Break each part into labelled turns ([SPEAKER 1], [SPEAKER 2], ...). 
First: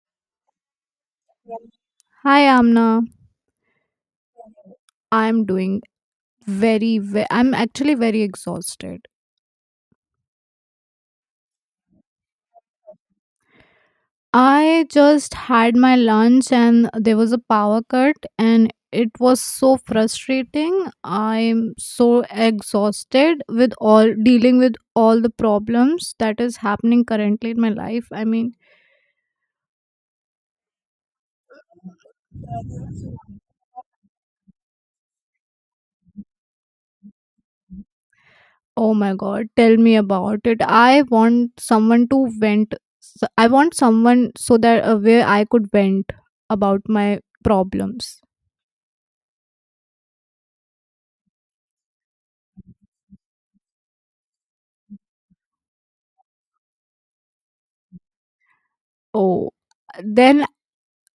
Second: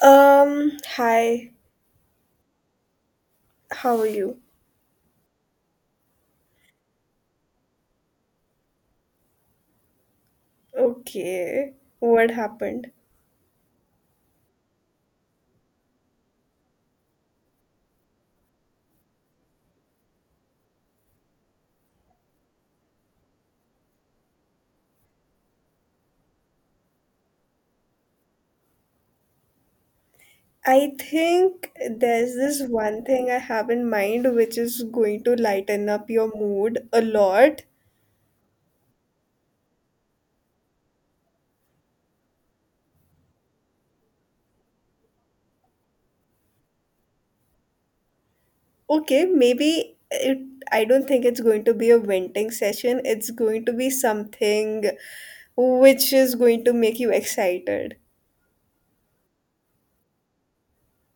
[SPEAKER 1] Hi,
[SPEAKER 2] Hi Amna,
[SPEAKER 1] how are you?
[SPEAKER 2] I'm doing I'm actually very exhausted.
[SPEAKER 1] Okay, what happened?
[SPEAKER 2] I just had my lunch and there was a power cut and it was so frustrating. I'm so exhausted with all dealing with all the problems that is happening currently in my life. I mean.
[SPEAKER 1] I think there's this one thing I have in mind which is going to lighten up your mood a lot.
[SPEAKER 2] Oh my god, tell me about it. I want someone to vent. I want someone so that where I could vent about my problems.
[SPEAKER 1] Okay, I don't think it's going to be a venting session, it's going to be something which is going to make you excited.
[SPEAKER 2] Oh, then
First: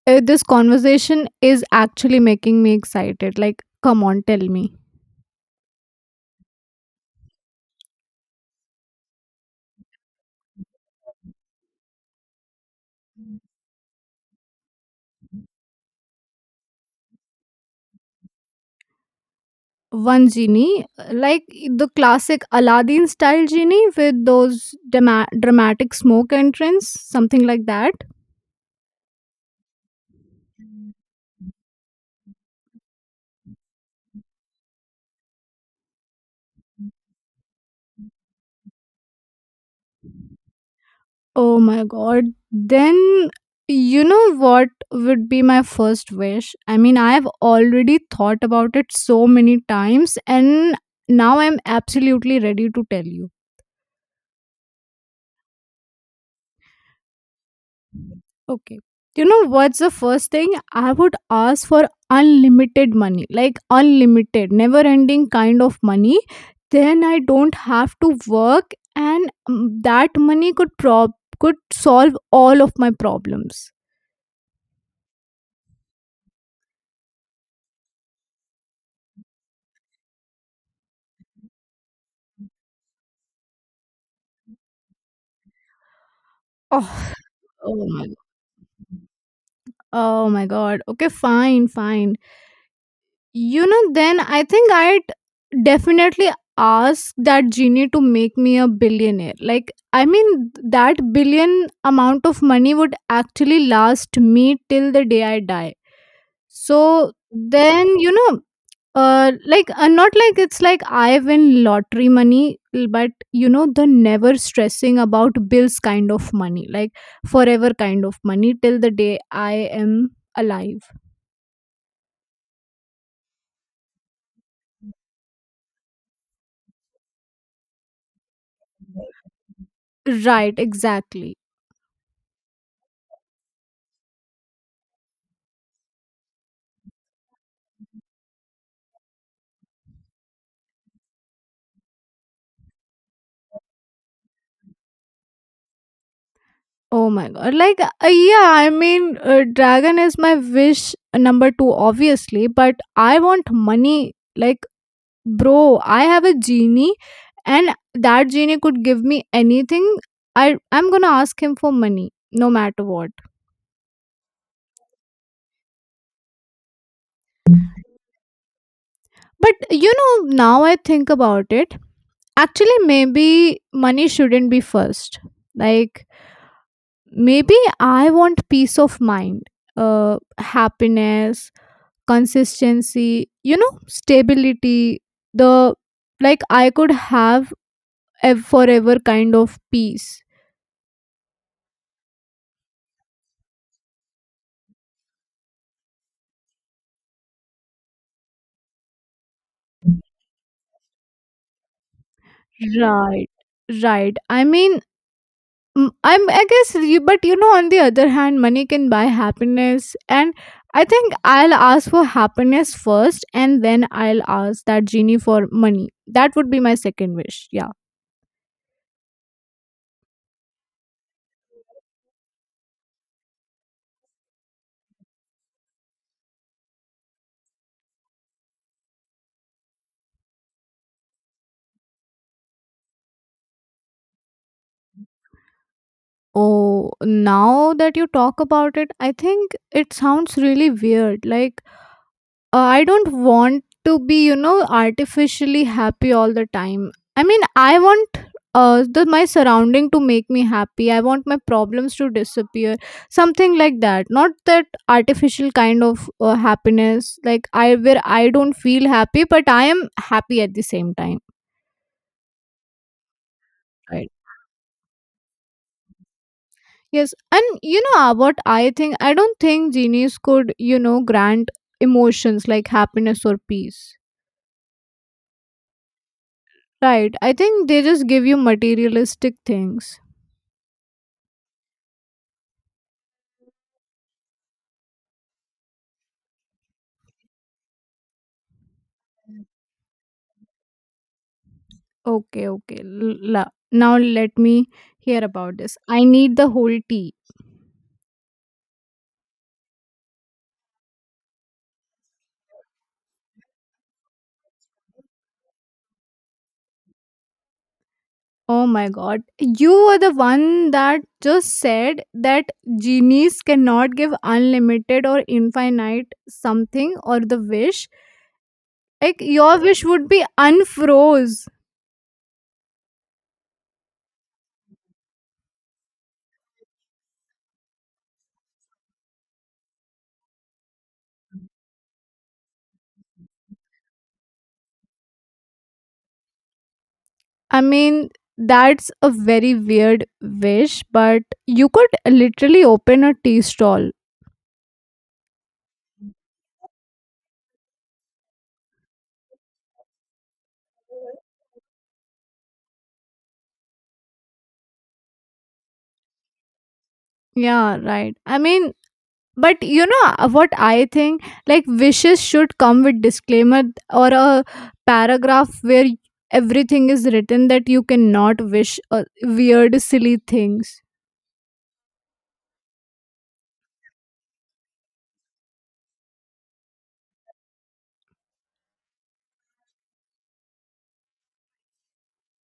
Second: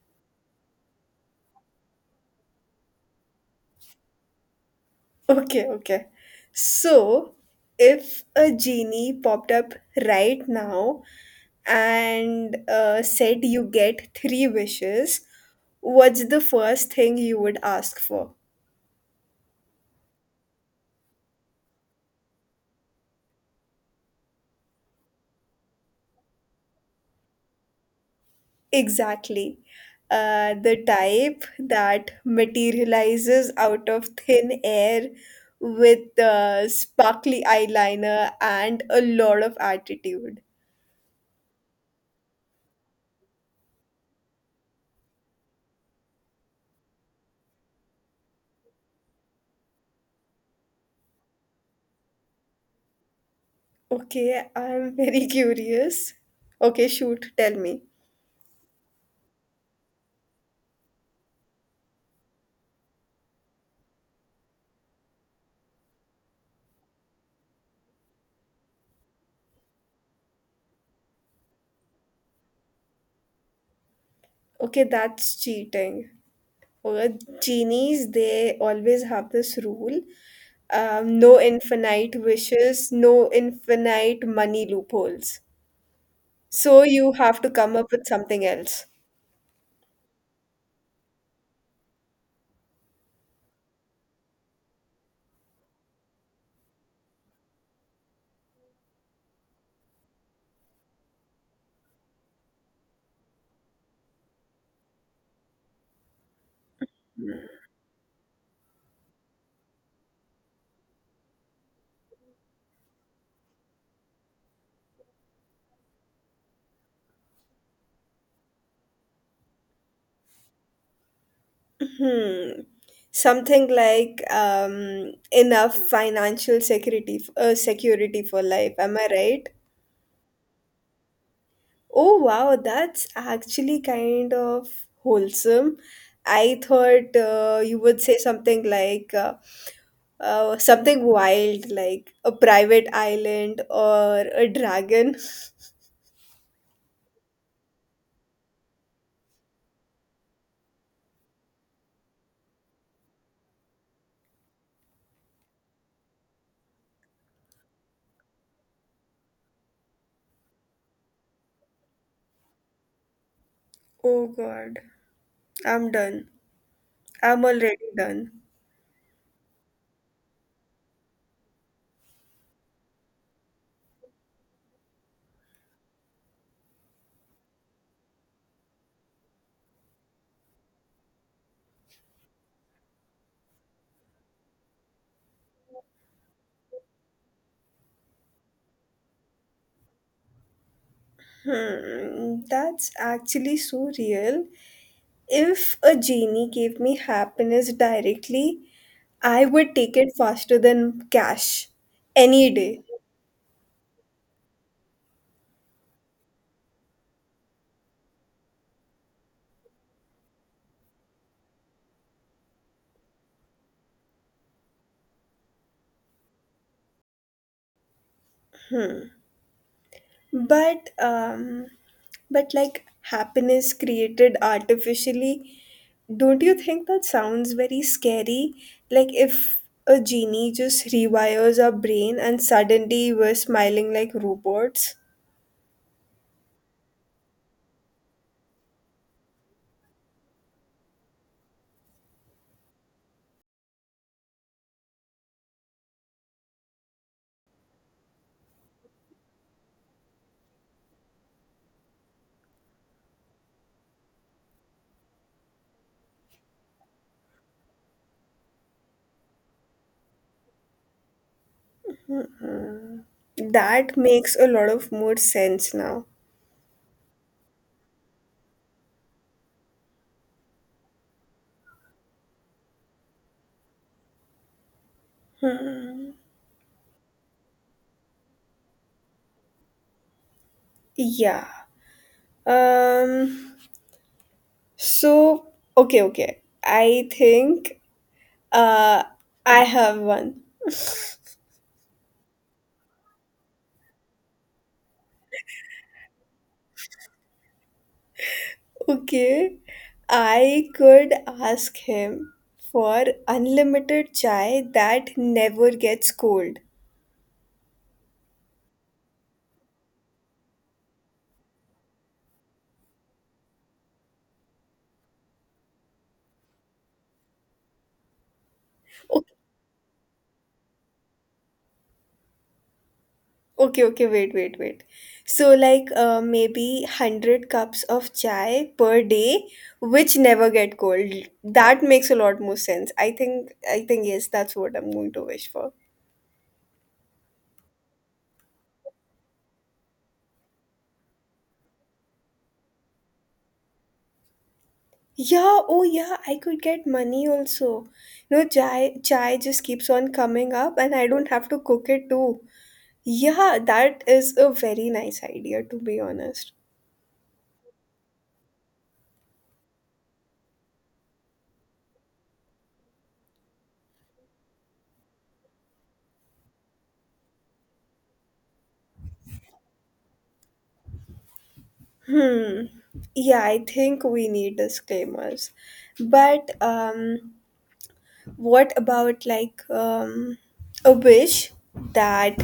[SPEAKER 2] this conversation is actually making me excited. Like, come on, tell me.
[SPEAKER 1] Okay, okay. So, if a genie popped up right now, and said you get three wishes, what's the first thing you would ask for?
[SPEAKER 2] One genie, like the classic Aladdin style genie with those dramatic smoke entrance, something like that.
[SPEAKER 1] Exactly. The type that materializes out of thin air with sparkly eyeliner and a lot of attitude.
[SPEAKER 2] Oh my god. Then you know what would be my first wish? I mean, I've already thought about it so many times, and now I'm absolutely ready to tell you.
[SPEAKER 1] Okay, I'm very curious. Okay, shoot, tell me.
[SPEAKER 2] Okay. You know what's the first thing? I would ask for unlimited money, like unlimited, never ending kind of money. Then I don't have to work, and that money could prob could solve all of my problems.
[SPEAKER 1] Okay, that's cheating. Uh, Genies, they always have this rule, no infinite wishes, no infinite money loopholes. So
[SPEAKER 2] Oh,
[SPEAKER 1] you have to come
[SPEAKER 2] Oh
[SPEAKER 1] up with
[SPEAKER 2] my
[SPEAKER 1] something else.
[SPEAKER 2] Oh my god. Okay, fine, fine. You know, then I think I'd definitely ask that genie to make me a billionaire. Like, I mean, that billion amount of money would actually last me till the day I die. So then, you know, like, not like it's like I win lottery money, but you know, the never stressing about bills kind of money, like forever kind of money till the day I am alive.
[SPEAKER 1] Hmm. Something like enough financial security, security for life. Am I right?
[SPEAKER 2] Right, exactly.
[SPEAKER 1] Oh wow, that's actually kind of wholesome. I thought you would say something like something wild, like a private island or a dragon.
[SPEAKER 2] Oh my god. Like, yeah, I mean, dragon is my wish number two, obviously, but I want money. Like, bro, I have a genie, and that genie could give me anything. I'm gonna ask him for money, no matter what.
[SPEAKER 1] Oh god, I'm done. I'm already done.
[SPEAKER 2] But, you know, now I think about it, actually, maybe money shouldn't be first. Like, maybe I want peace of mind, happiness, consistency, you know, stability, the like I could have a forever kind of peace.
[SPEAKER 1] Hmm, that's actually so real. If a genie gave me happiness directly, I would take it faster than cash any day.
[SPEAKER 2] Right, right. I mean, I guess, but you know, on the other hand, money can buy happiness. And I think I'll ask for happiness first, and then I'll ask that genie for money. That would be my second wish. Yeah.
[SPEAKER 1] but um but like happiness created artificially, don't you think that sounds very scary? Like, if a genie just rewires our brain and suddenly we're smiling like robots?
[SPEAKER 2] Oh, now that you talk about it, I think it sounds really weird. Like, I don't want to be, you know, artificially happy all the time. I mean, I want my surrounding to make me happy. I want my problems to disappear. Something like that. Not that artificial kind of happiness, like I where I don't feel happy, but I am happy at the same time.
[SPEAKER 1] Hmm. That
[SPEAKER 2] Right.
[SPEAKER 1] makes a lot of more sense now.
[SPEAKER 2] Yes, and you know what I think. I don't think genies could, you know, grant emotions like happiness or peace.
[SPEAKER 1] Hmm.
[SPEAKER 2] Right. I think they just give you materialistic things.
[SPEAKER 1] Yeah. um so, okay, okay, I think, uh I have one.
[SPEAKER 2] Okay, okay. Now let me hear about this. I need the whole tea.
[SPEAKER 1] Okay, I could ask him for unlimited chai that never gets cold.
[SPEAKER 2] Oh my god. You were the one that just said that genies cannot give unlimited or infinite something or the wish. Like,
[SPEAKER 1] Okay,
[SPEAKER 2] your wish would be unfroze.
[SPEAKER 1] okay, okay, wait, wait, wait. So, like, maybe 100 cups of chai per day, which never get cold. That makes a lot more sense. I think, yes, that's what I'm going to wish for.
[SPEAKER 2] I mean, that's a very weird wish, but you could literally open a tea stall.
[SPEAKER 1] Yeah, oh yeah, I could get money also. Chai, just keeps on coming up, and I don't have to cook it too. Yeah, that is a very nice idea, to be honest.
[SPEAKER 2] Yeah, right. I mean, but you know what I think, like wishes should come with disclaimer, or a paragraph where everything is written that you cannot wish weird silly things.
[SPEAKER 1] Hmm. Yeah, I think we need disclaimers. But what about like, a wish that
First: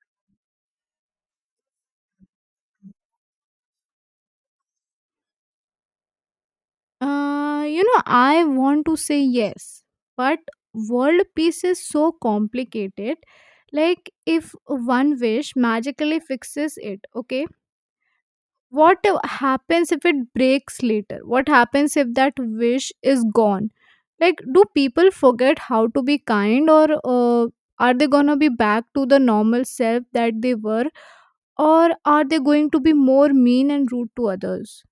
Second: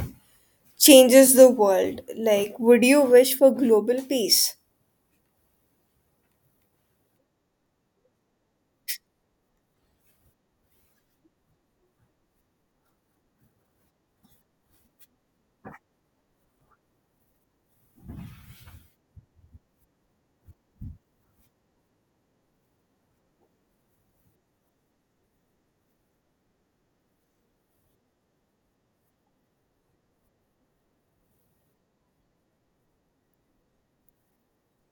[SPEAKER 1] changes the world? Like, would you wish for global peace?
[SPEAKER 2] You know, I want to say yes, but world peace is so complicated. Like, if one wish magically fixes it, okay, what happens if it breaks later? What happens if that wish is gone? Like, do people forget how to be kind, or are they gonna be back to the normal self that they were, or are they going to be more mean and rude to others?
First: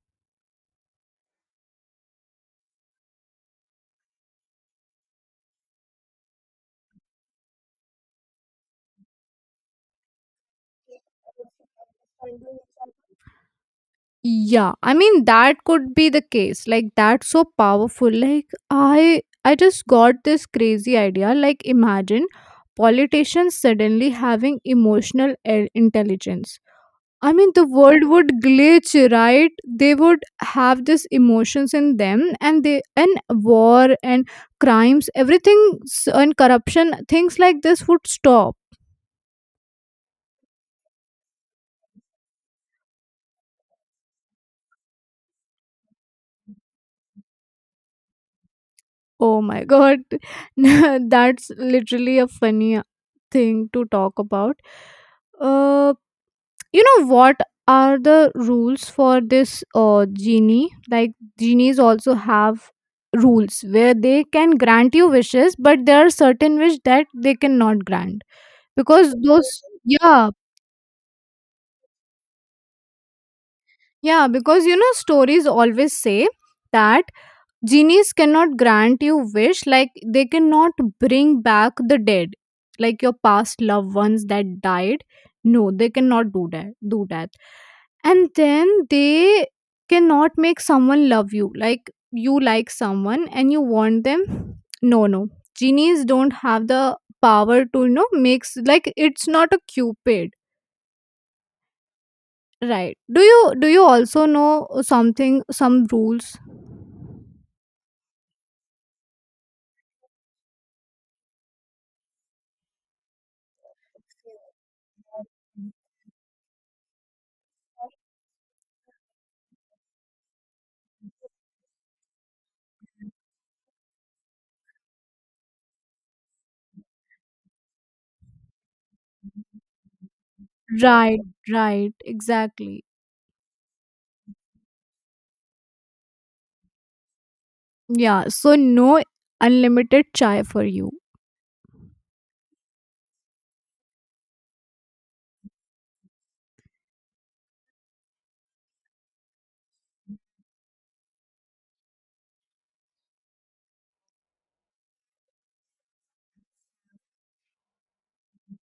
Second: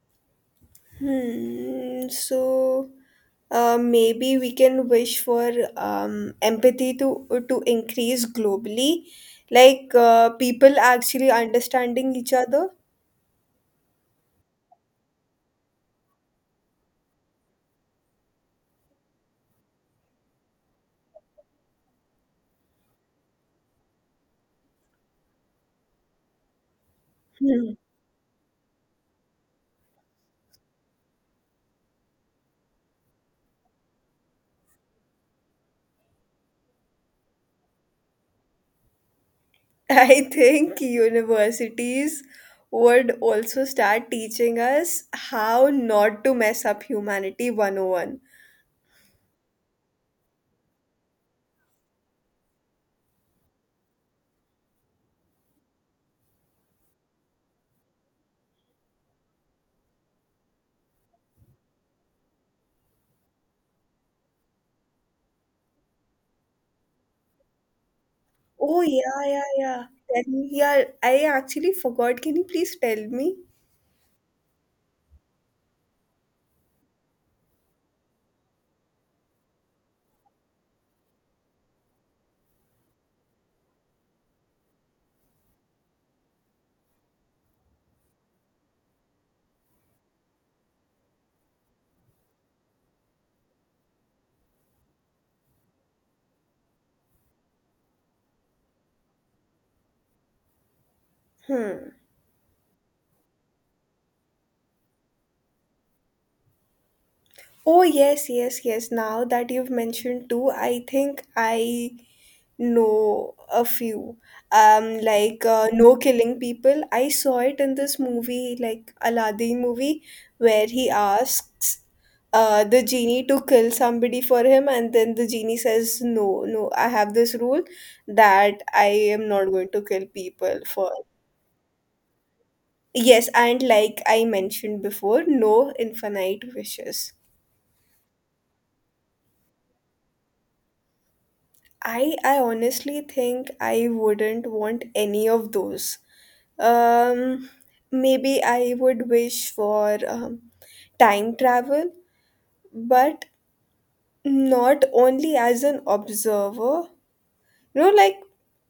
[SPEAKER 1] Hmm. So, maybe we can wish for empathy to increase globally, like people actually understanding each other.
[SPEAKER 2] Yeah, I mean, that could be the case. Like, that's so powerful. Like, I just got this crazy idea. Like, imagine politicians suddenly having emotional intelligence. I mean, the
[SPEAKER 1] Hmm.
[SPEAKER 2] world would glitch, right? They would have these emotions in them, and war and crimes, everything and corruption, things like this would stop.
[SPEAKER 1] I think universities would also start teaching us how not to mess up humanity 101. Oh, one.
[SPEAKER 2] Oh my god. That's literally a funny thing to talk about. Uh, you know, what are the rules for this genie? Like, genies also have rules where they can grant you wishes, but there are certain wish that they cannot grant
[SPEAKER 1] Oh,
[SPEAKER 2] because
[SPEAKER 1] yeah, yeah,
[SPEAKER 2] those
[SPEAKER 1] yeah.
[SPEAKER 2] yeah,
[SPEAKER 1] Tell me, yeah, I actually forgot. Can you please tell me?
[SPEAKER 2] yeah. Because, you know, stories always say that genies cannot grant you wish, like they cannot bring back the dead, like your past loved ones that died. No, they cannot do that. And then they cannot make someone love you, like you like someone and you want them. No, no, genies don't have the power to, you know, makes, like it's not a cupid.
[SPEAKER 1] Hmm.
[SPEAKER 2] Right? Do you also know something, some rules?
[SPEAKER 1] Oh, yes, yes, yes. Now that you've mentioned too, I think I— No, a few. Like, no killing people. I saw it in this movie, like Aladdin movie, where he asks the genie to kill somebody for him, and then the genie says, "No, no, I have this rule that I am not going to kill people for."
[SPEAKER 2] Right, right, exactly.
[SPEAKER 1] Yes, and like I mentioned before, no infinite wishes.
[SPEAKER 2] Yeah, so no unlimited chai for you.
[SPEAKER 1] I honestly think I wouldn't want any of those. Um, Maybe I would wish for time travel, but not only as an observer. Like,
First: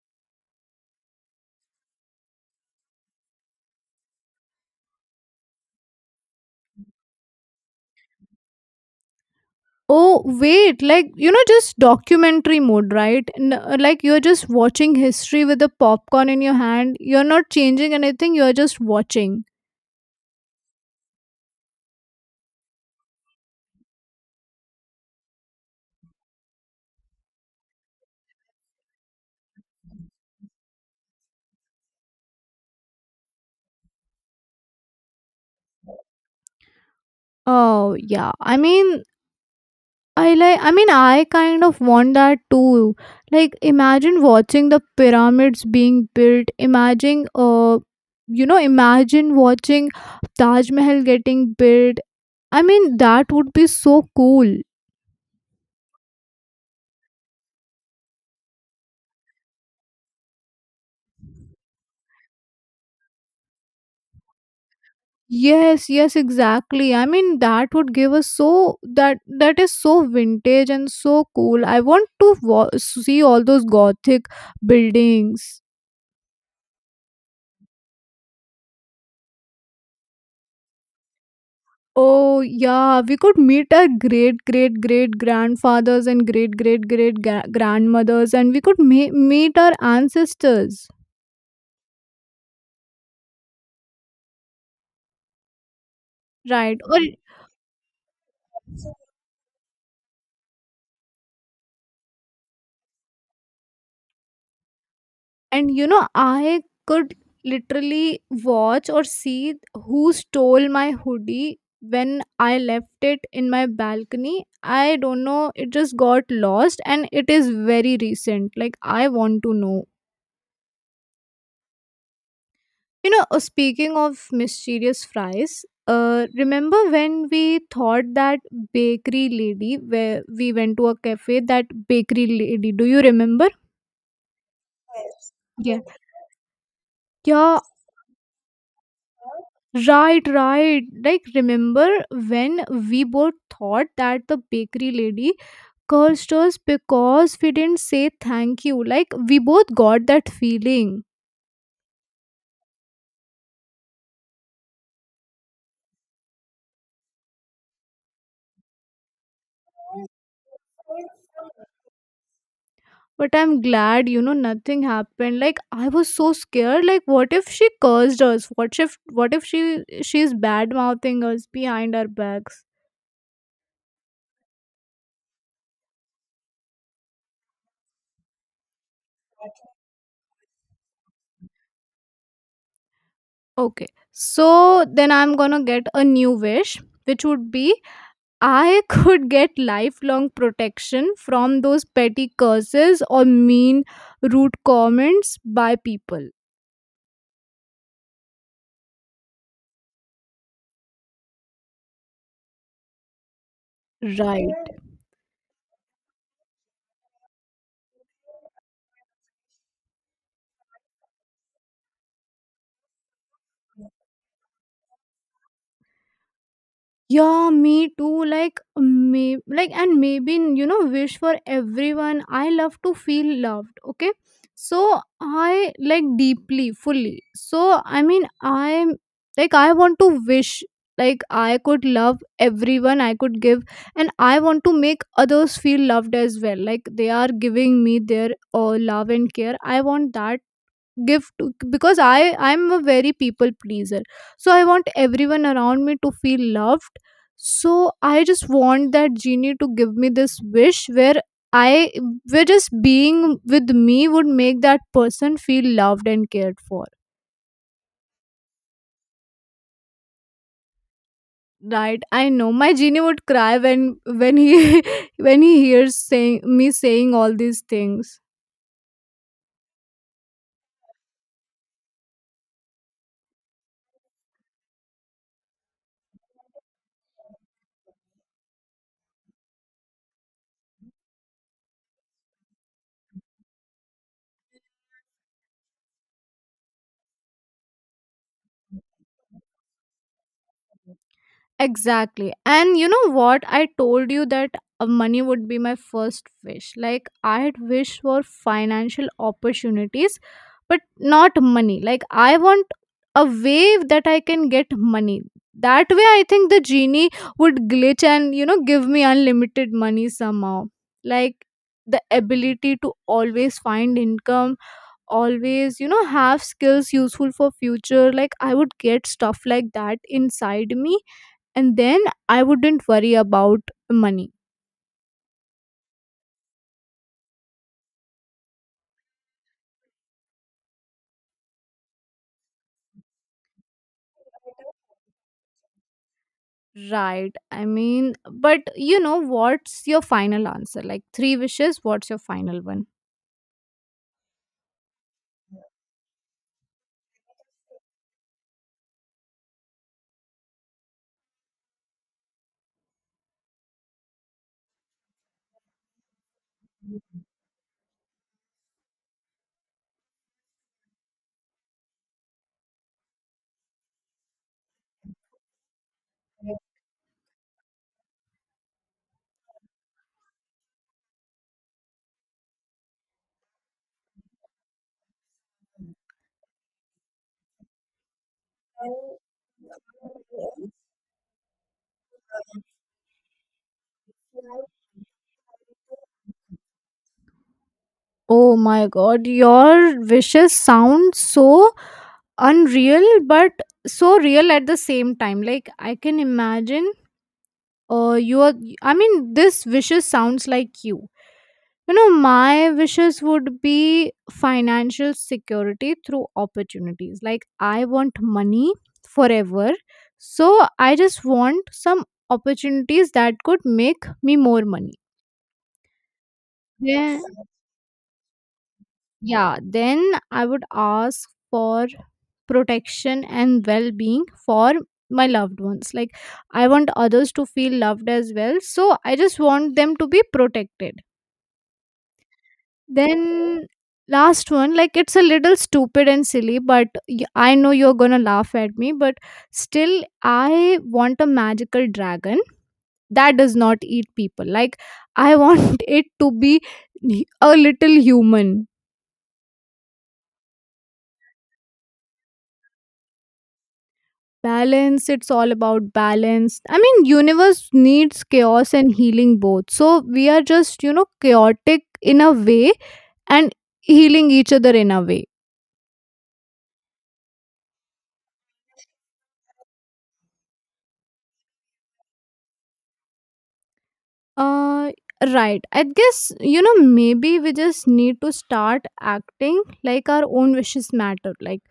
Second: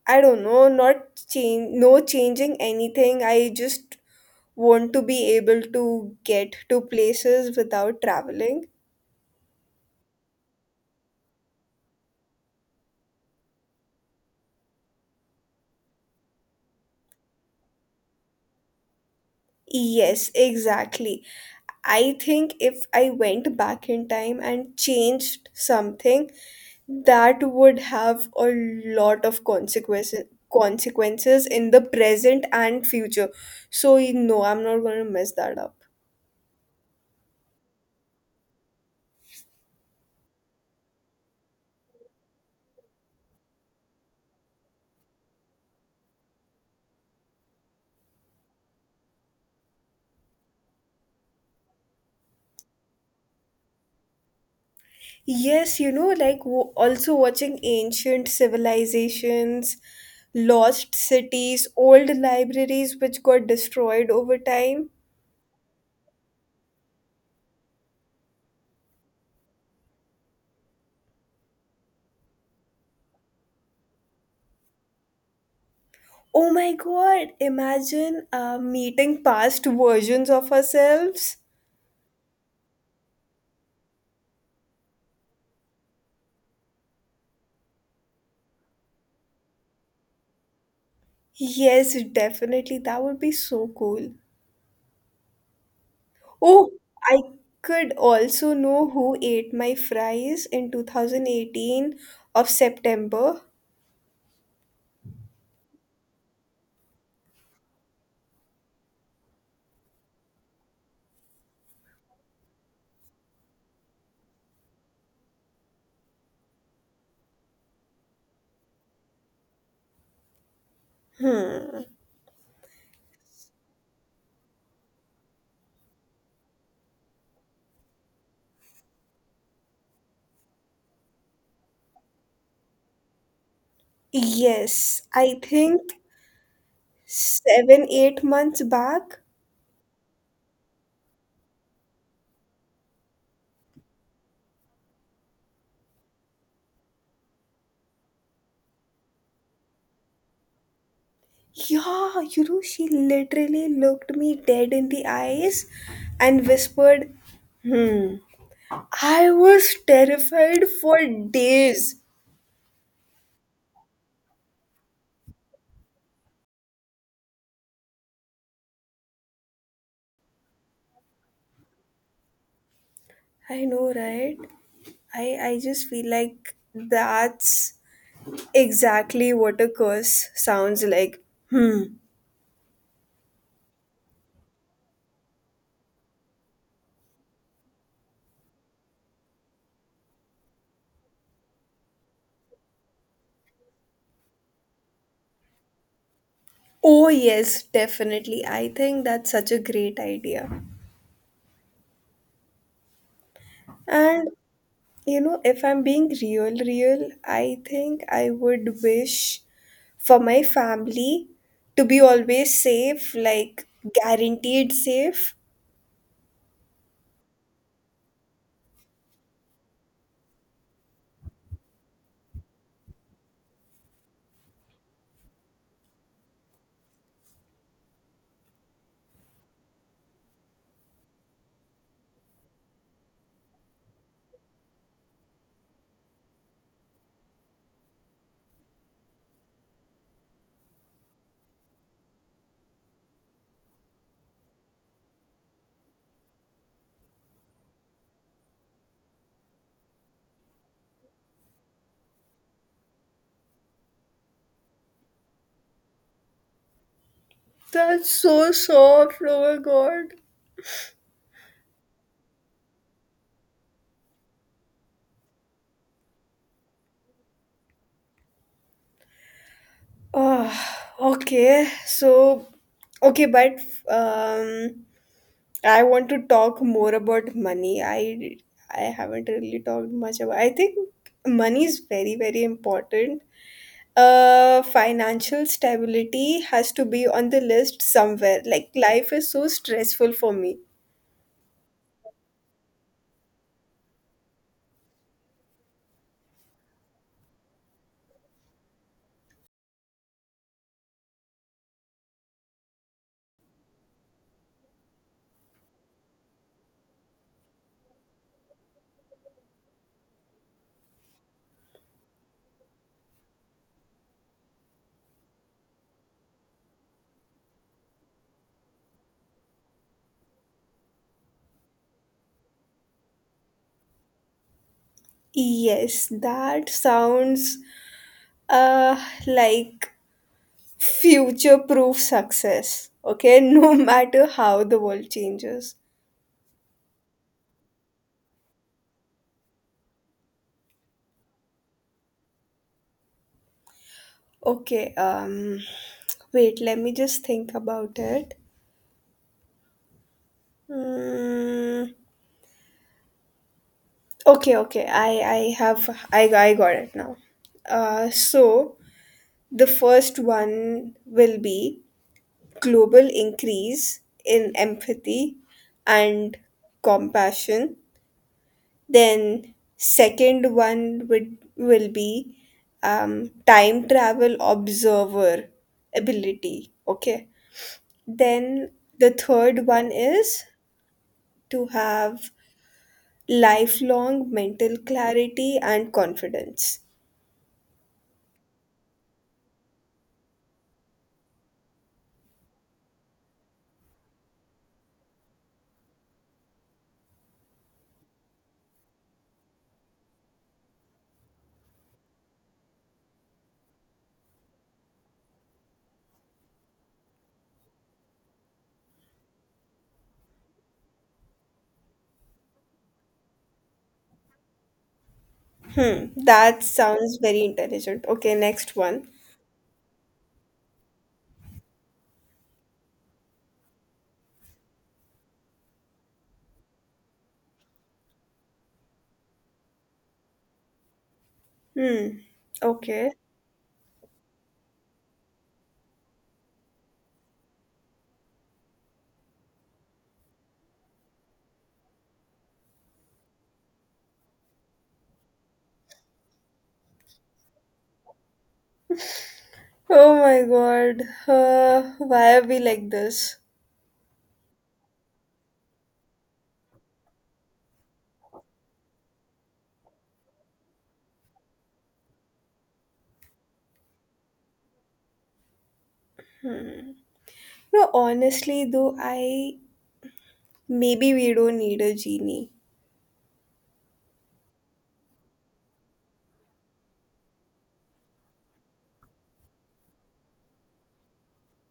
[SPEAKER 1] I don't know, not change, no changing anything. I just want to be able to get to places without traveling.
[SPEAKER 2] Oh, wait, like, you know, just documentary mode, right? Like, you're just watching history with the popcorn in your hand. You're not changing anything, you're just watching.
[SPEAKER 1] Yes, exactly. I think if I went back in time and changed something, that would have a lot of consequences in the present and future. So, I'm not going to mess that up.
[SPEAKER 2] Oh, yeah. I mean, I kind of want that too. Like, imagine watching the pyramids being built. Imagine, you know, imagine watching Taj Mahal getting built. I mean, that would be so cool.
[SPEAKER 1] Yes, like also watching ancient civilizations, lost cities, old libraries which got destroyed over time.
[SPEAKER 2] Yes, yes, exactly. I mean, that would give us that is so vintage and so cool. I want to see all those gothic buildings.
[SPEAKER 1] Oh my god, imagine meeting past versions of ourselves.
[SPEAKER 2] Oh, yeah, we could meet our great great great grandfathers and great great great grandmothers, and we could meet our ancestors,
[SPEAKER 1] Yes, definitely. That would be so cool. Oh,
[SPEAKER 2] right? Or
[SPEAKER 1] I could also know who ate my fries in 2018 of September.
[SPEAKER 2] and, you know, I could literally watch or see who stole my hoodie when I left it in my balcony. I don't know, it just got lost, and it is very recent. Like, I want to know.
[SPEAKER 1] Hmm.
[SPEAKER 2] You know, speaking of mysterious fries, remember when we thought that bakery lady, where we went to a cafe, that bakery lady, do you remember?
[SPEAKER 1] Yes, I
[SPEAKER 2] Yeah.
[SPEAKER 1] think
[SPEAKER 2] Yeah.
[SPEAKER 1] 7, 8 months back.
[SPEAKER 2] Right, right. Like, remember when we both thought that the bakery lady cursed us because we didn't say thank you? Like, we both got that feeling.
[SPEAKER 1] Yeah, she literally looked me dead in the eyes and whispered, Hmm. I was terrified for days.
[SPEAKER 2] But I'm glad, you know, nothing happened. Like, I was so scared. Like, what if she cursed us? What if she's bad mouthing us behind our backs?
[SPEAKER 1] I know, right? I just feel like that's exactly what a curse sounds like. Hmm.
[SPEAKER 2] Okay, so then I'm gonna get a new wish, which would be I could get lifelong protection from those petty curses, or mean, rude comments by people.
[SPEAKER 1] Oh, yes, definitely. I think that's such a great idea. And,
[SPEAKER 2] Right.
[SPEAKER 1] if I'm being real, real, I think I would wish for my family to be always safe, like guaranteed safe.
[SPEAKER 2] Yeah, me too. Like, may like, and maybe you know, wish for everyone. I love to feel loved. Okay, so I like deeply, fully. So I mean, I'm like, I want to wish, like I could love everyone. I could give, and I want to make others feel loved as well. Like, they are giving me their love and care. I want that give to, because I'm a very people pleaser, so I want everyone around me to feel loved. So I just want that genie to give me this wish where I where just being with me would make that person feel loved and cared for.
[SPEAKER 1] That's so soft. Oh my god.
[SPEAKER 2] Right. I know my genie would cry when he when he hears saying me saying all these things.
[SPEAKER 1] Uh, okay, so okay, but um, I want to talk more about money. I haven't really talked much about. I think money is very very important. Financial stability has to be on the list somewhere. Like, life is so stressful for me.
[SPEAKER 2] Exactly. And you know what? I told you that money would be my first wish. Like, I had wished for financial opportunities, but not money. Like, I want a way that I can get money. That way, I think the genie would glitch and, you know, give me unlimited money somehow. Like, the ability to always find income, always, you know, have skills useful for future. Like, I would get stuff like that inside me, and then I wouldn't worry about money.
[SPEAKER 1] Yes, that sounds like future proof success, okay? No matter how the world changes.
[SPEAKER 2] Right. I mean, but you know, what's your final answer? Like, three wishes, what's your final one?
[SPEAKER 1] Okay, wait, let me just think about it. Mm. Okay, okay, I have I got it now. So, the first one will be global increase in empathy and compassion. Then second one would will be time travel observer ability. Okay. Then the third one is
[SPEAKER 2] Oh
[SPEAKER 1] to have lifelong mental clarity and confidence.
[SPEAKER 2] my god, your wishes sound so unreal, but so real at the same time. Like, I can imagine you are I mean, this wishes sounds like you. You know, my wishes would be financial security through opportunities. Like, I want money forever. So, I just want some opportunities that could make me more money.
[SPEAKER 1] Hmm, that sounds
[SPEAKER 2] Yeah.
[SPEAKER 1] very intelligent. Okay, next one.
[SPEAKER 2] Yeah. Then I would ask for protection and well being for my loved ones. Like, I want others to feel loved as well. So, I just want them to be protected.
[SPEAKER 1] Hmm, okay.
[SPEAKER 2] Then last one, like it's a little stupid and silly, but I know you're gonna laugh at me, but still, I want a magical dragon that does not eat people. Like, I want it to be a little human.
[SPEAKER 1] Oh my god. Why are we like this?
[SPEAKER 2] Balance, it's all about balance. I mean, universe needs chaos and healing both. So we are just, you know, chaotic in a way and healing each other in a way.
[SPEAKER 1] No, honestly, though, I maybe we don't need a genie.
[SPEAKER 2] Uh, right. I guess, you know, maybe we just need to start acting like our own wishes matter. Like,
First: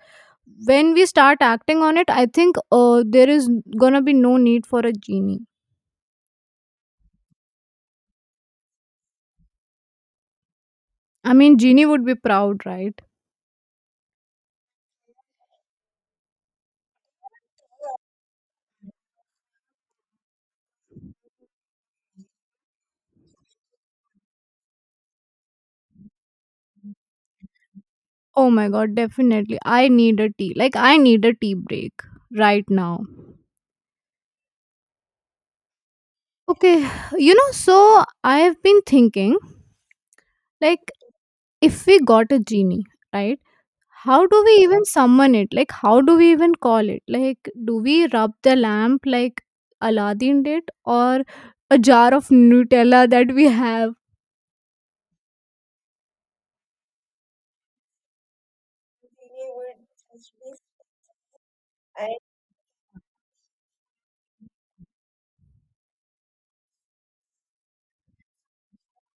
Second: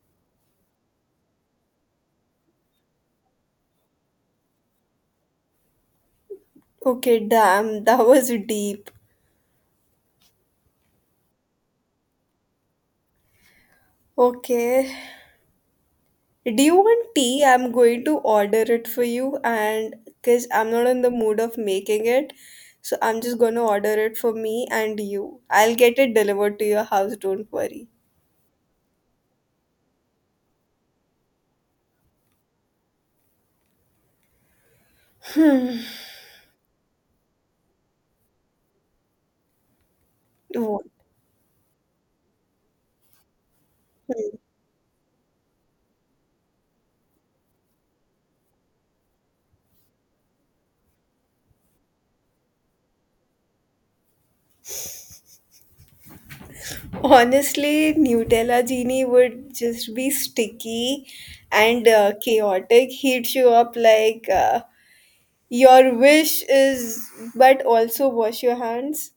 [SPEAKER 2] when we start acting on it, I think there is gonna be no need for a genie.
[SPEAKER 1] Okay, damn, that was deep.
[SPEAKER 2] I mean, genie would be proud, right?
[SPEAKER 1] Okay. Do you want tea? I'm going to order it for you and because I'm not in the mood of making it. So I'm just gonna order it for me and you. I'll get it delivered to your house, don't worry.
[SPEAKER 2] Oh my god, definitely. I need a tea. Like, I need a tea break right now. Okay, you know, so I have been thinking,
[SPEAKER 1] Wo-
[SPEAKER 2] like, if we got a genie, right? How
[SPEAKER 1] Hmm.
[SPEAKER 2] do we even summon it? Like, how do we even call it? Like, do we rub the lamp like Aladdin did, or a jar of Nutella that we have?
[SPEAKER 1] Honestly, Nutella Genie would just be sticky and chaotic. He'd show up like, "Your wish is, but also wash your hands."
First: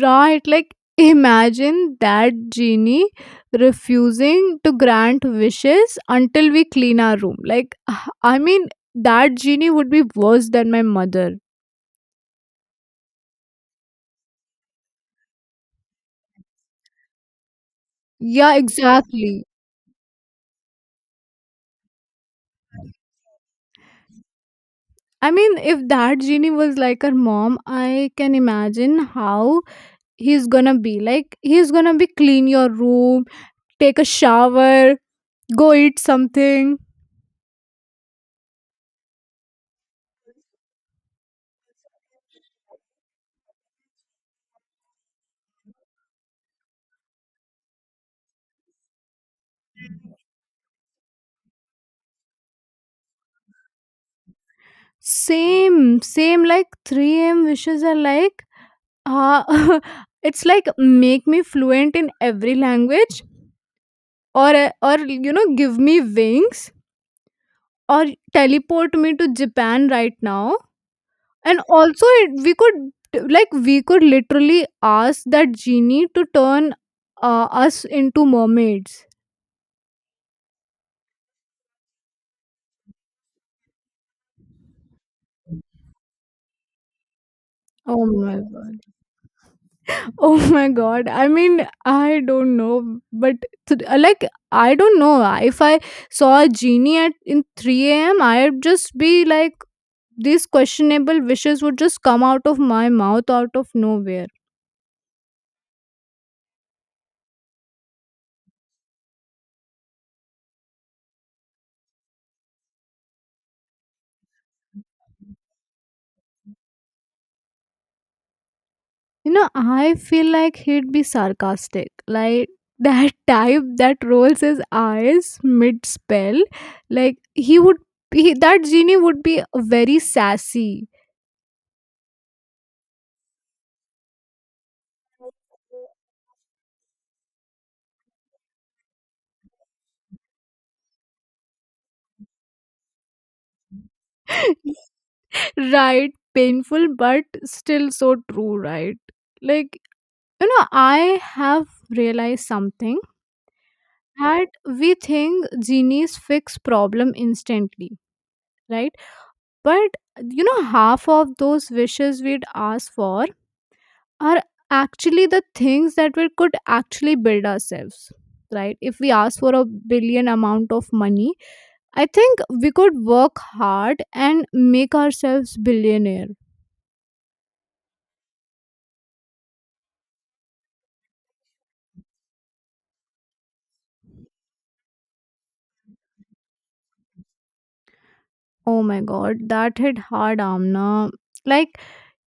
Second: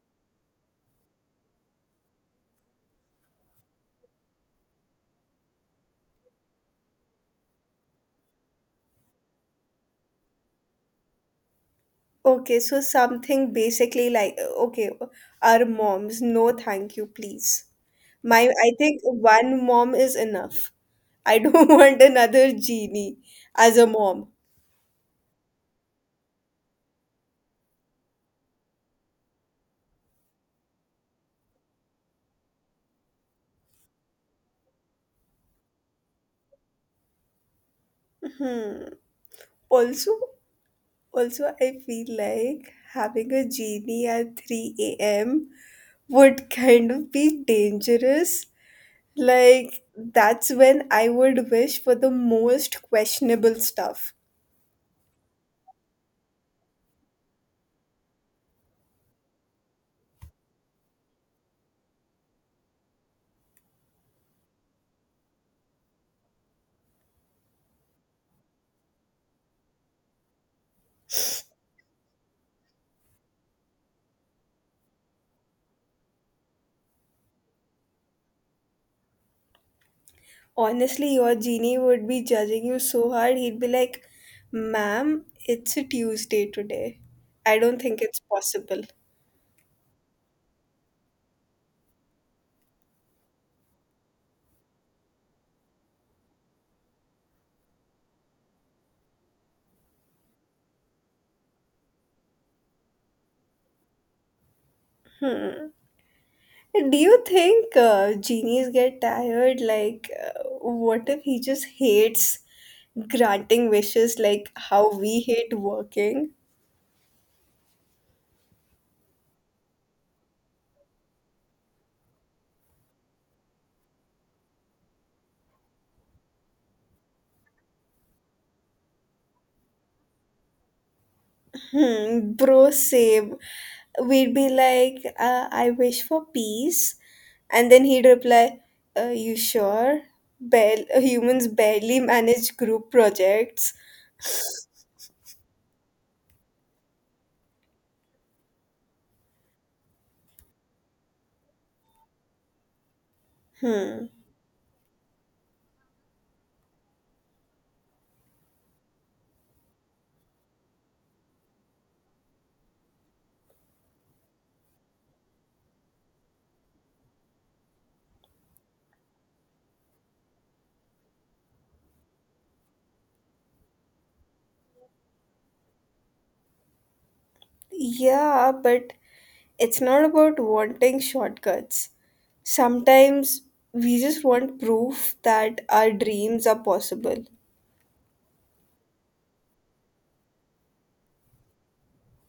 [SPEAKER 2] Right? Like, imagine that genie refusing to grant wishes until we clean our room. Like, I mean, that genie would be worse than my mother.
[SPEAKER 1] Okay, so something basically like, okay, our moms, no thank you, please. My
[SPEAKER 2] Yeah,
[SPEAKER 1] I think
[SPEAKER 2] exactly.
[SPEAKER 1] one mom is enough. I don't want another genie as a mom.
[SPEAKER 2] I mean, if that genie was like her mom, I can imagine how he's gonna be, like, he's gonna be clean your room, take a shower, go eat something.
[SPEAKER 1] Hmm. Also, I feel like having a genie at 3 a.m. would kind of be dangerous. Like, that's when I would wish for the most questionable stuff.
[SPEAKER 2] Same, like, 3 a.m. wishes are like, uh, it's like make me fluent in every language, or or you know, give me wings, or teleport me to japan right now. And also it, we could, we could literally ask that genie to turn us into mermaids.
[SPEAKER 1] Honestly, your genie would be judging you so hard. He'd be like, "Ma'am, it's a Tuesday today. I don't think
[SPEAKER 2] Oh
[SPEAKER 1] it's
[SPEAKER 2] my god.
[SPEAKER 1] possible."
[SPEAKER 2] Oh my god. I mean, I don't know, but like, I don't know. If I saw a genie at in 3 a.m., I'd just be like these questionable wishes would just come out of my mouth out of nowhere.
[SPEAKER 1] Hmm. Do you think genies get tired? Like, what if he just hates granting wishes like how we hate working?
[SPEAKER 2] You know, I feel like he'd be sarcastic. Like, that type that rolls his eyes mid spell. Like he would be, that genie would be very sassy.
[SPEAKER 1] Hmm, bro, same. We'd be like, "I wish for peace." And then he'd reply, "You sure? Humans barely manage group projects."
[SPEAKER 2] Right, painful but still so true, right? Like, you know, I have realized something,
[SPEAKER 1] Hmm.
[SPEAKER 2] that we think genies fix problem instantly, right? But you know, half of those wishes we'd ask for are actually the things that we could actually build ourselves. Right. If we ask for a billion amount of money, I think we could work hard and make ourselves billionaire.
[SPEAKER 1] Yeah, but it's not about wanting shortcuts. Sometimes we just want proof that our dreams are possible.
[SPEAKER 2] Oh my god, that hit hard, Amna. Like,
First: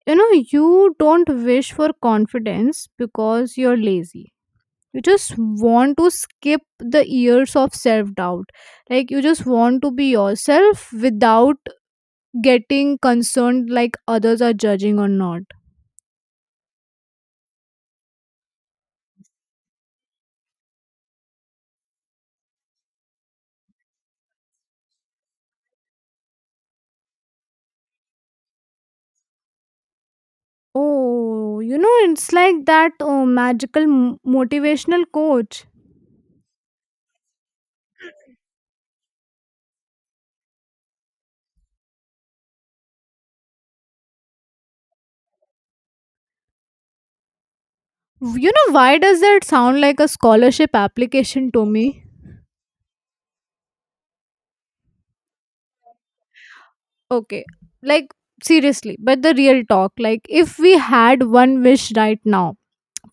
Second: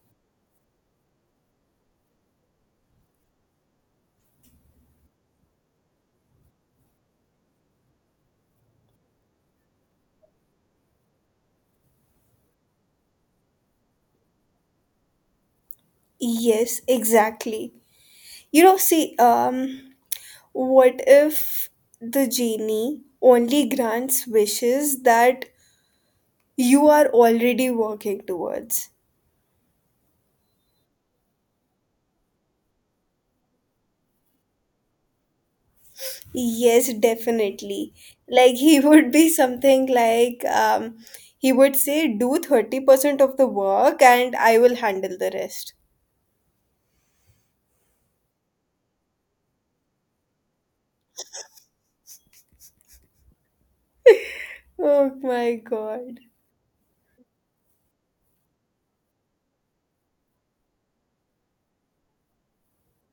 [SPEAKER 2] you know, you don't wish for confidence because you're lazy. You just want to skip the years of self doubt. Like, you just want to be yourself without getting concerned like others are judging or not.
[SPEAKER 1] Yes, exactly. See, what if the genie only grants wishes that you are already working towards?
[SPEAKER 2] Oh, you know, it's like that oh, magical motivational coach.
[SPEAKER 1] Yes, definitely. Like, he would be something like, he would say, "Do 30% of the work, and I will handle the rest."
[SPEAKER 2] You know, why does that sound like a scholarship application to me?
[SPEAKER 1] Oh my god.
[SPEAKER 2] Okay. Like, seriously, but the real talk, like if we had one wish right now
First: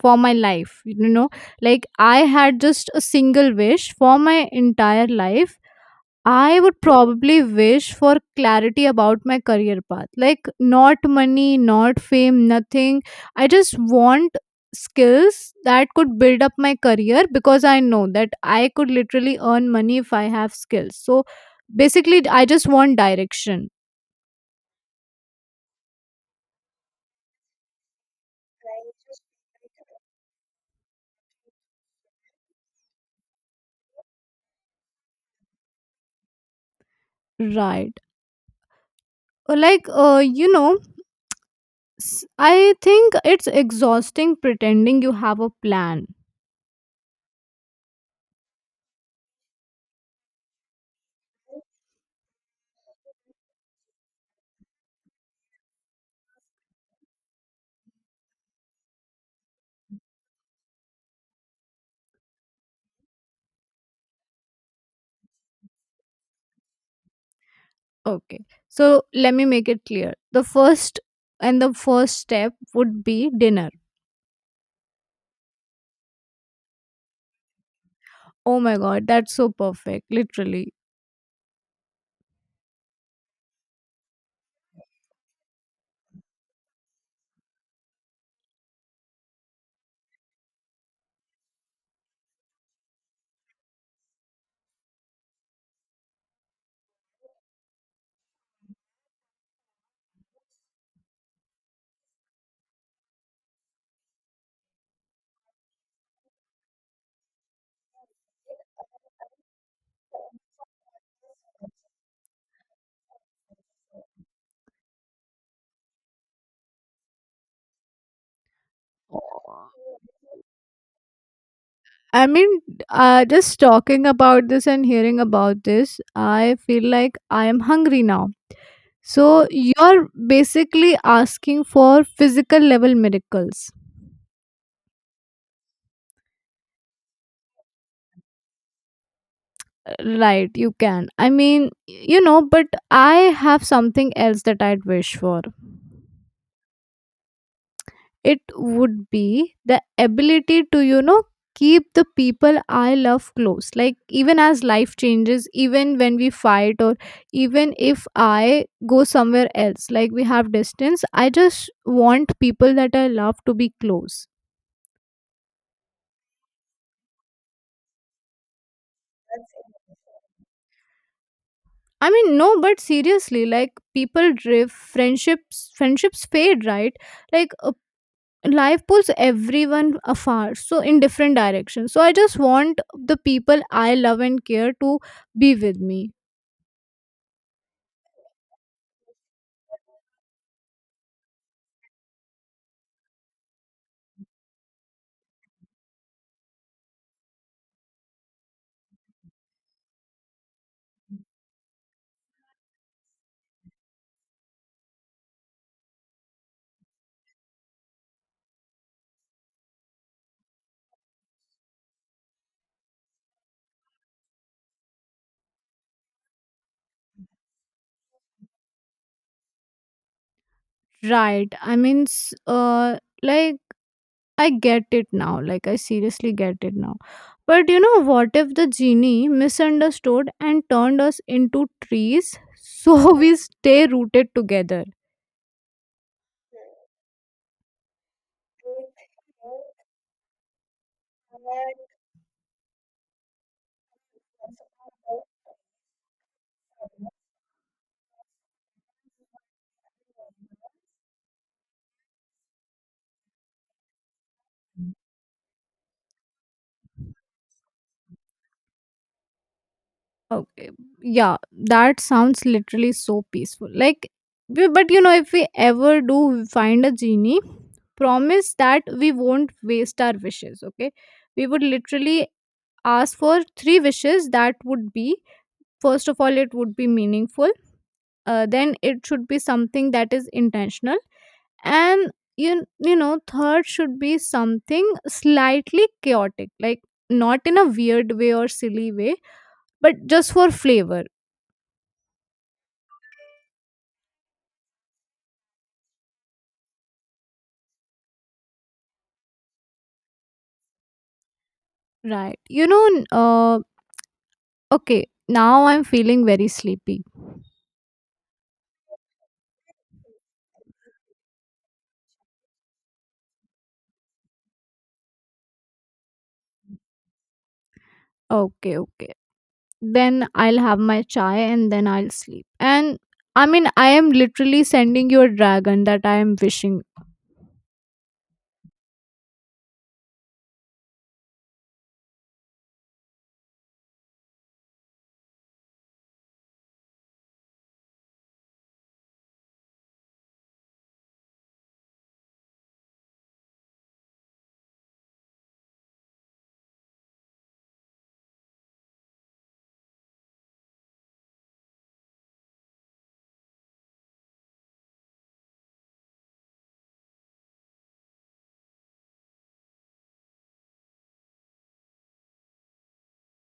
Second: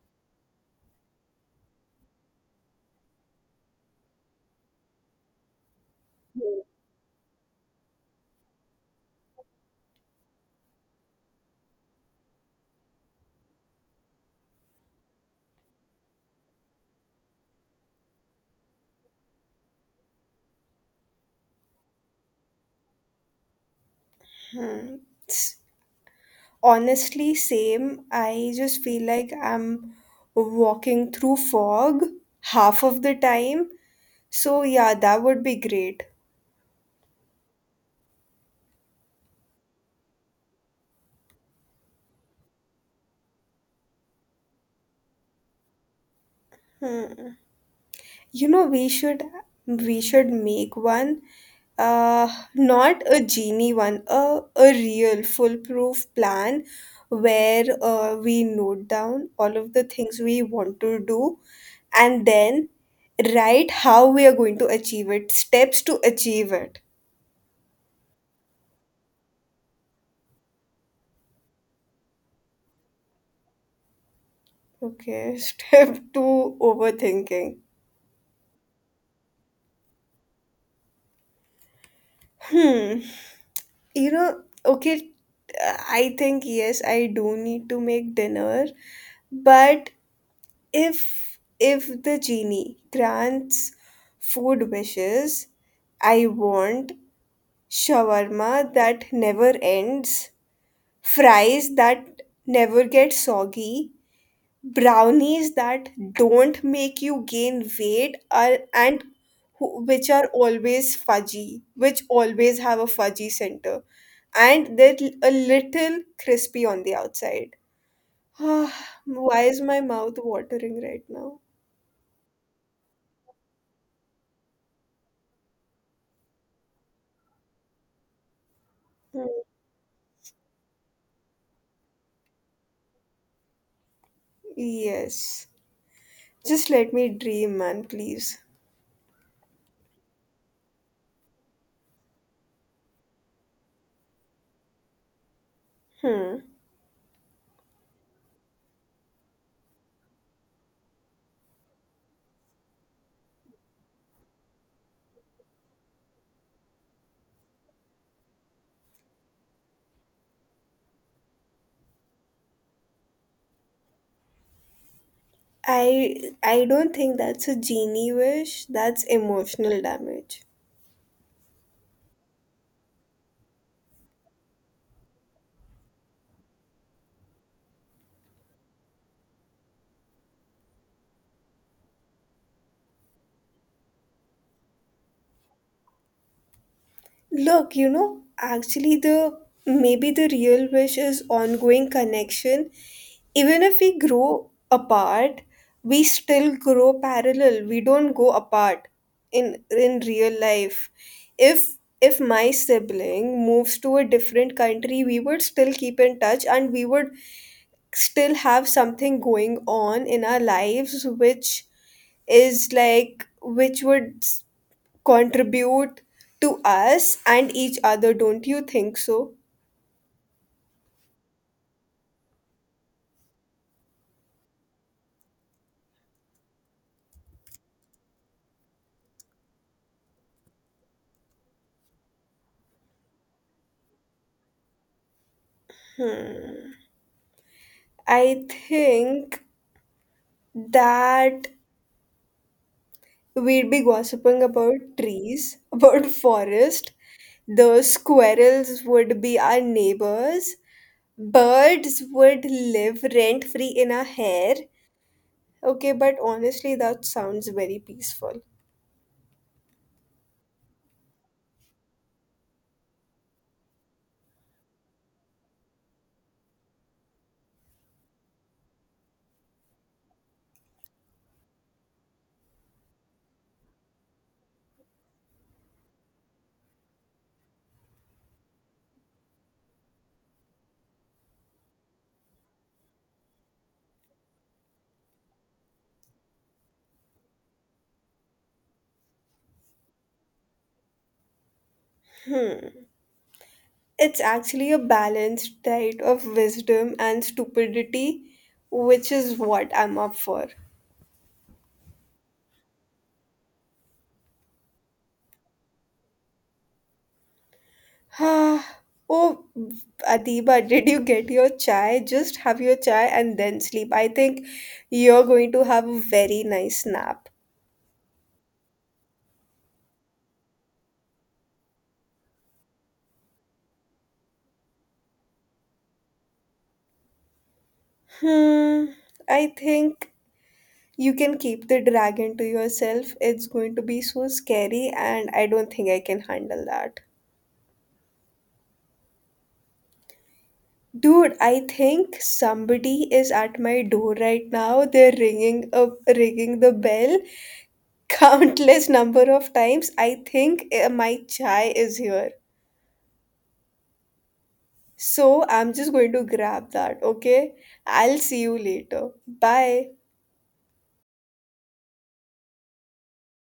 [SPEAKER 2] for my life, you know, like I had just a single wish for my entire life, I would probably wish for clarity about my career path. Like not money, not fame, nothing. I just want skills that could build up my career because I know that I could literally earn money if I have skills. So basically I just want direction.
[SPEAKER 1] Hmm. S- Honestly, same. I just feel like I'm walking through fog half of the time. So, yeah, that would be great.
[SPEAKER 2] Right. Like you know, I think it's exhausting pretending you have a plan.
[SPEAKER 1] Hmm. You know, we should we should make one, uh, not a genie one, a real foolproof plan where, we note down all of the things we want to do and then write how we are going to achieve it, steps to achieve it.
[SPEAKER 2] Okay, so let me make it clear, the first, and the first step would be dinner.
[SPEAKER 1] Okay, step two, overthinking.
[SPEAKER 2] Oh my god, that's so perfect, literally.
[SPEAKER 1] Hmm. Okay, I think yes, I do need to make dinner, but if the genie grants food wishes, I want shawarma that never ends, fries that never get soggy, brownies that don't make you gain weight, which are always fudgy, which always have a fudgy center, and they're a little crispy on the outside. Why is my mouth watering right now?
[SPEAKER 2] I mean, just talking about this and hearing about this, I feel like I am hungry now. So you're basically asking for physical level miracles.
[SPEAKER 1] Yes. Just let me dream, man, please.
[SPEAKER 2] Right, you can. I mean, you know, but I have something else that I'd wish for.
[SPEAKER 1] Hmm.
[SPEAKER 2] It would be the ability to, you know, keep the people I love close. Like, even as life changes, even when we fight, or even if I go somewhere else, like we have distance, I just want people that I love to be close.
[SPEAKER 1] I don't think that's a genie wish. That's emotional damage.
[SPEAKER 2] I mean, no, but seriously, like people drift, friendships, fade, right? Like life pulls everyone afar so in different directions, so I just want the people I love and care to be with me.
[SPEAKER 1] Look, actually, the maybe the real wish is ongoing connection. Even if we grow apart, we still grow parallel. We don't go apart in real life. If my sibling moves to a different country, we would still keep in touch and we would still have something going on in our lives, which is like which would s- contribute to us and each other. Don't you think so?
[SPEAKER 2] Right, I mean, like, I get it now, like I seriously get it now. But you know what if the genie misunderstood and turned us into trees so we stay rooted together.
[SPEAKER 1] I think that we'd be gossiping about trees, about forest. The squirrels would be our neighbors. Birds would live rent free in our hair. Okay, but honestly, that sounds very peaceful.
[SPEAKER 2] Okay. Yeah, that sounds literally so peaceful. Like, but you know, if we ever do find a genie, promise that we won't waste our wishes. Okay. We would literally ask for three wishes that would be, first of all, it would be meaningful, then it should be something that is intentional, and you know, third should be something slightly chaotic, like not in a weird way or silly way, but just for flavor.
[SPEAKER 1] It's actually a balanced diet of wisdom and stupidity, which is what I'm up for.
[SPEAKER 2] Right. You know, okay, now I'm feeling very sleepy.
[SPEAKER 1] Oh, Adiba, did you get your chai? Just have your chai and then sleep. I think you're going to have a very nice nap.
[SPEAKER 2] Okay, okay. Then I'll have my chai and then I'll sleep. And I mean, I am literally sending you a dragon that I am wishing
[SPEAKER 1] Hmm, I think you can keep the dragon to yourself. It's going to be so scary, and I don't think I can handle that. Dude, I think somebody is at my door right now. They're ringing up, ringing the bell countless number of times. I think my chai is here. So I'm just going to grab that, okay? I'll see you later. Bye.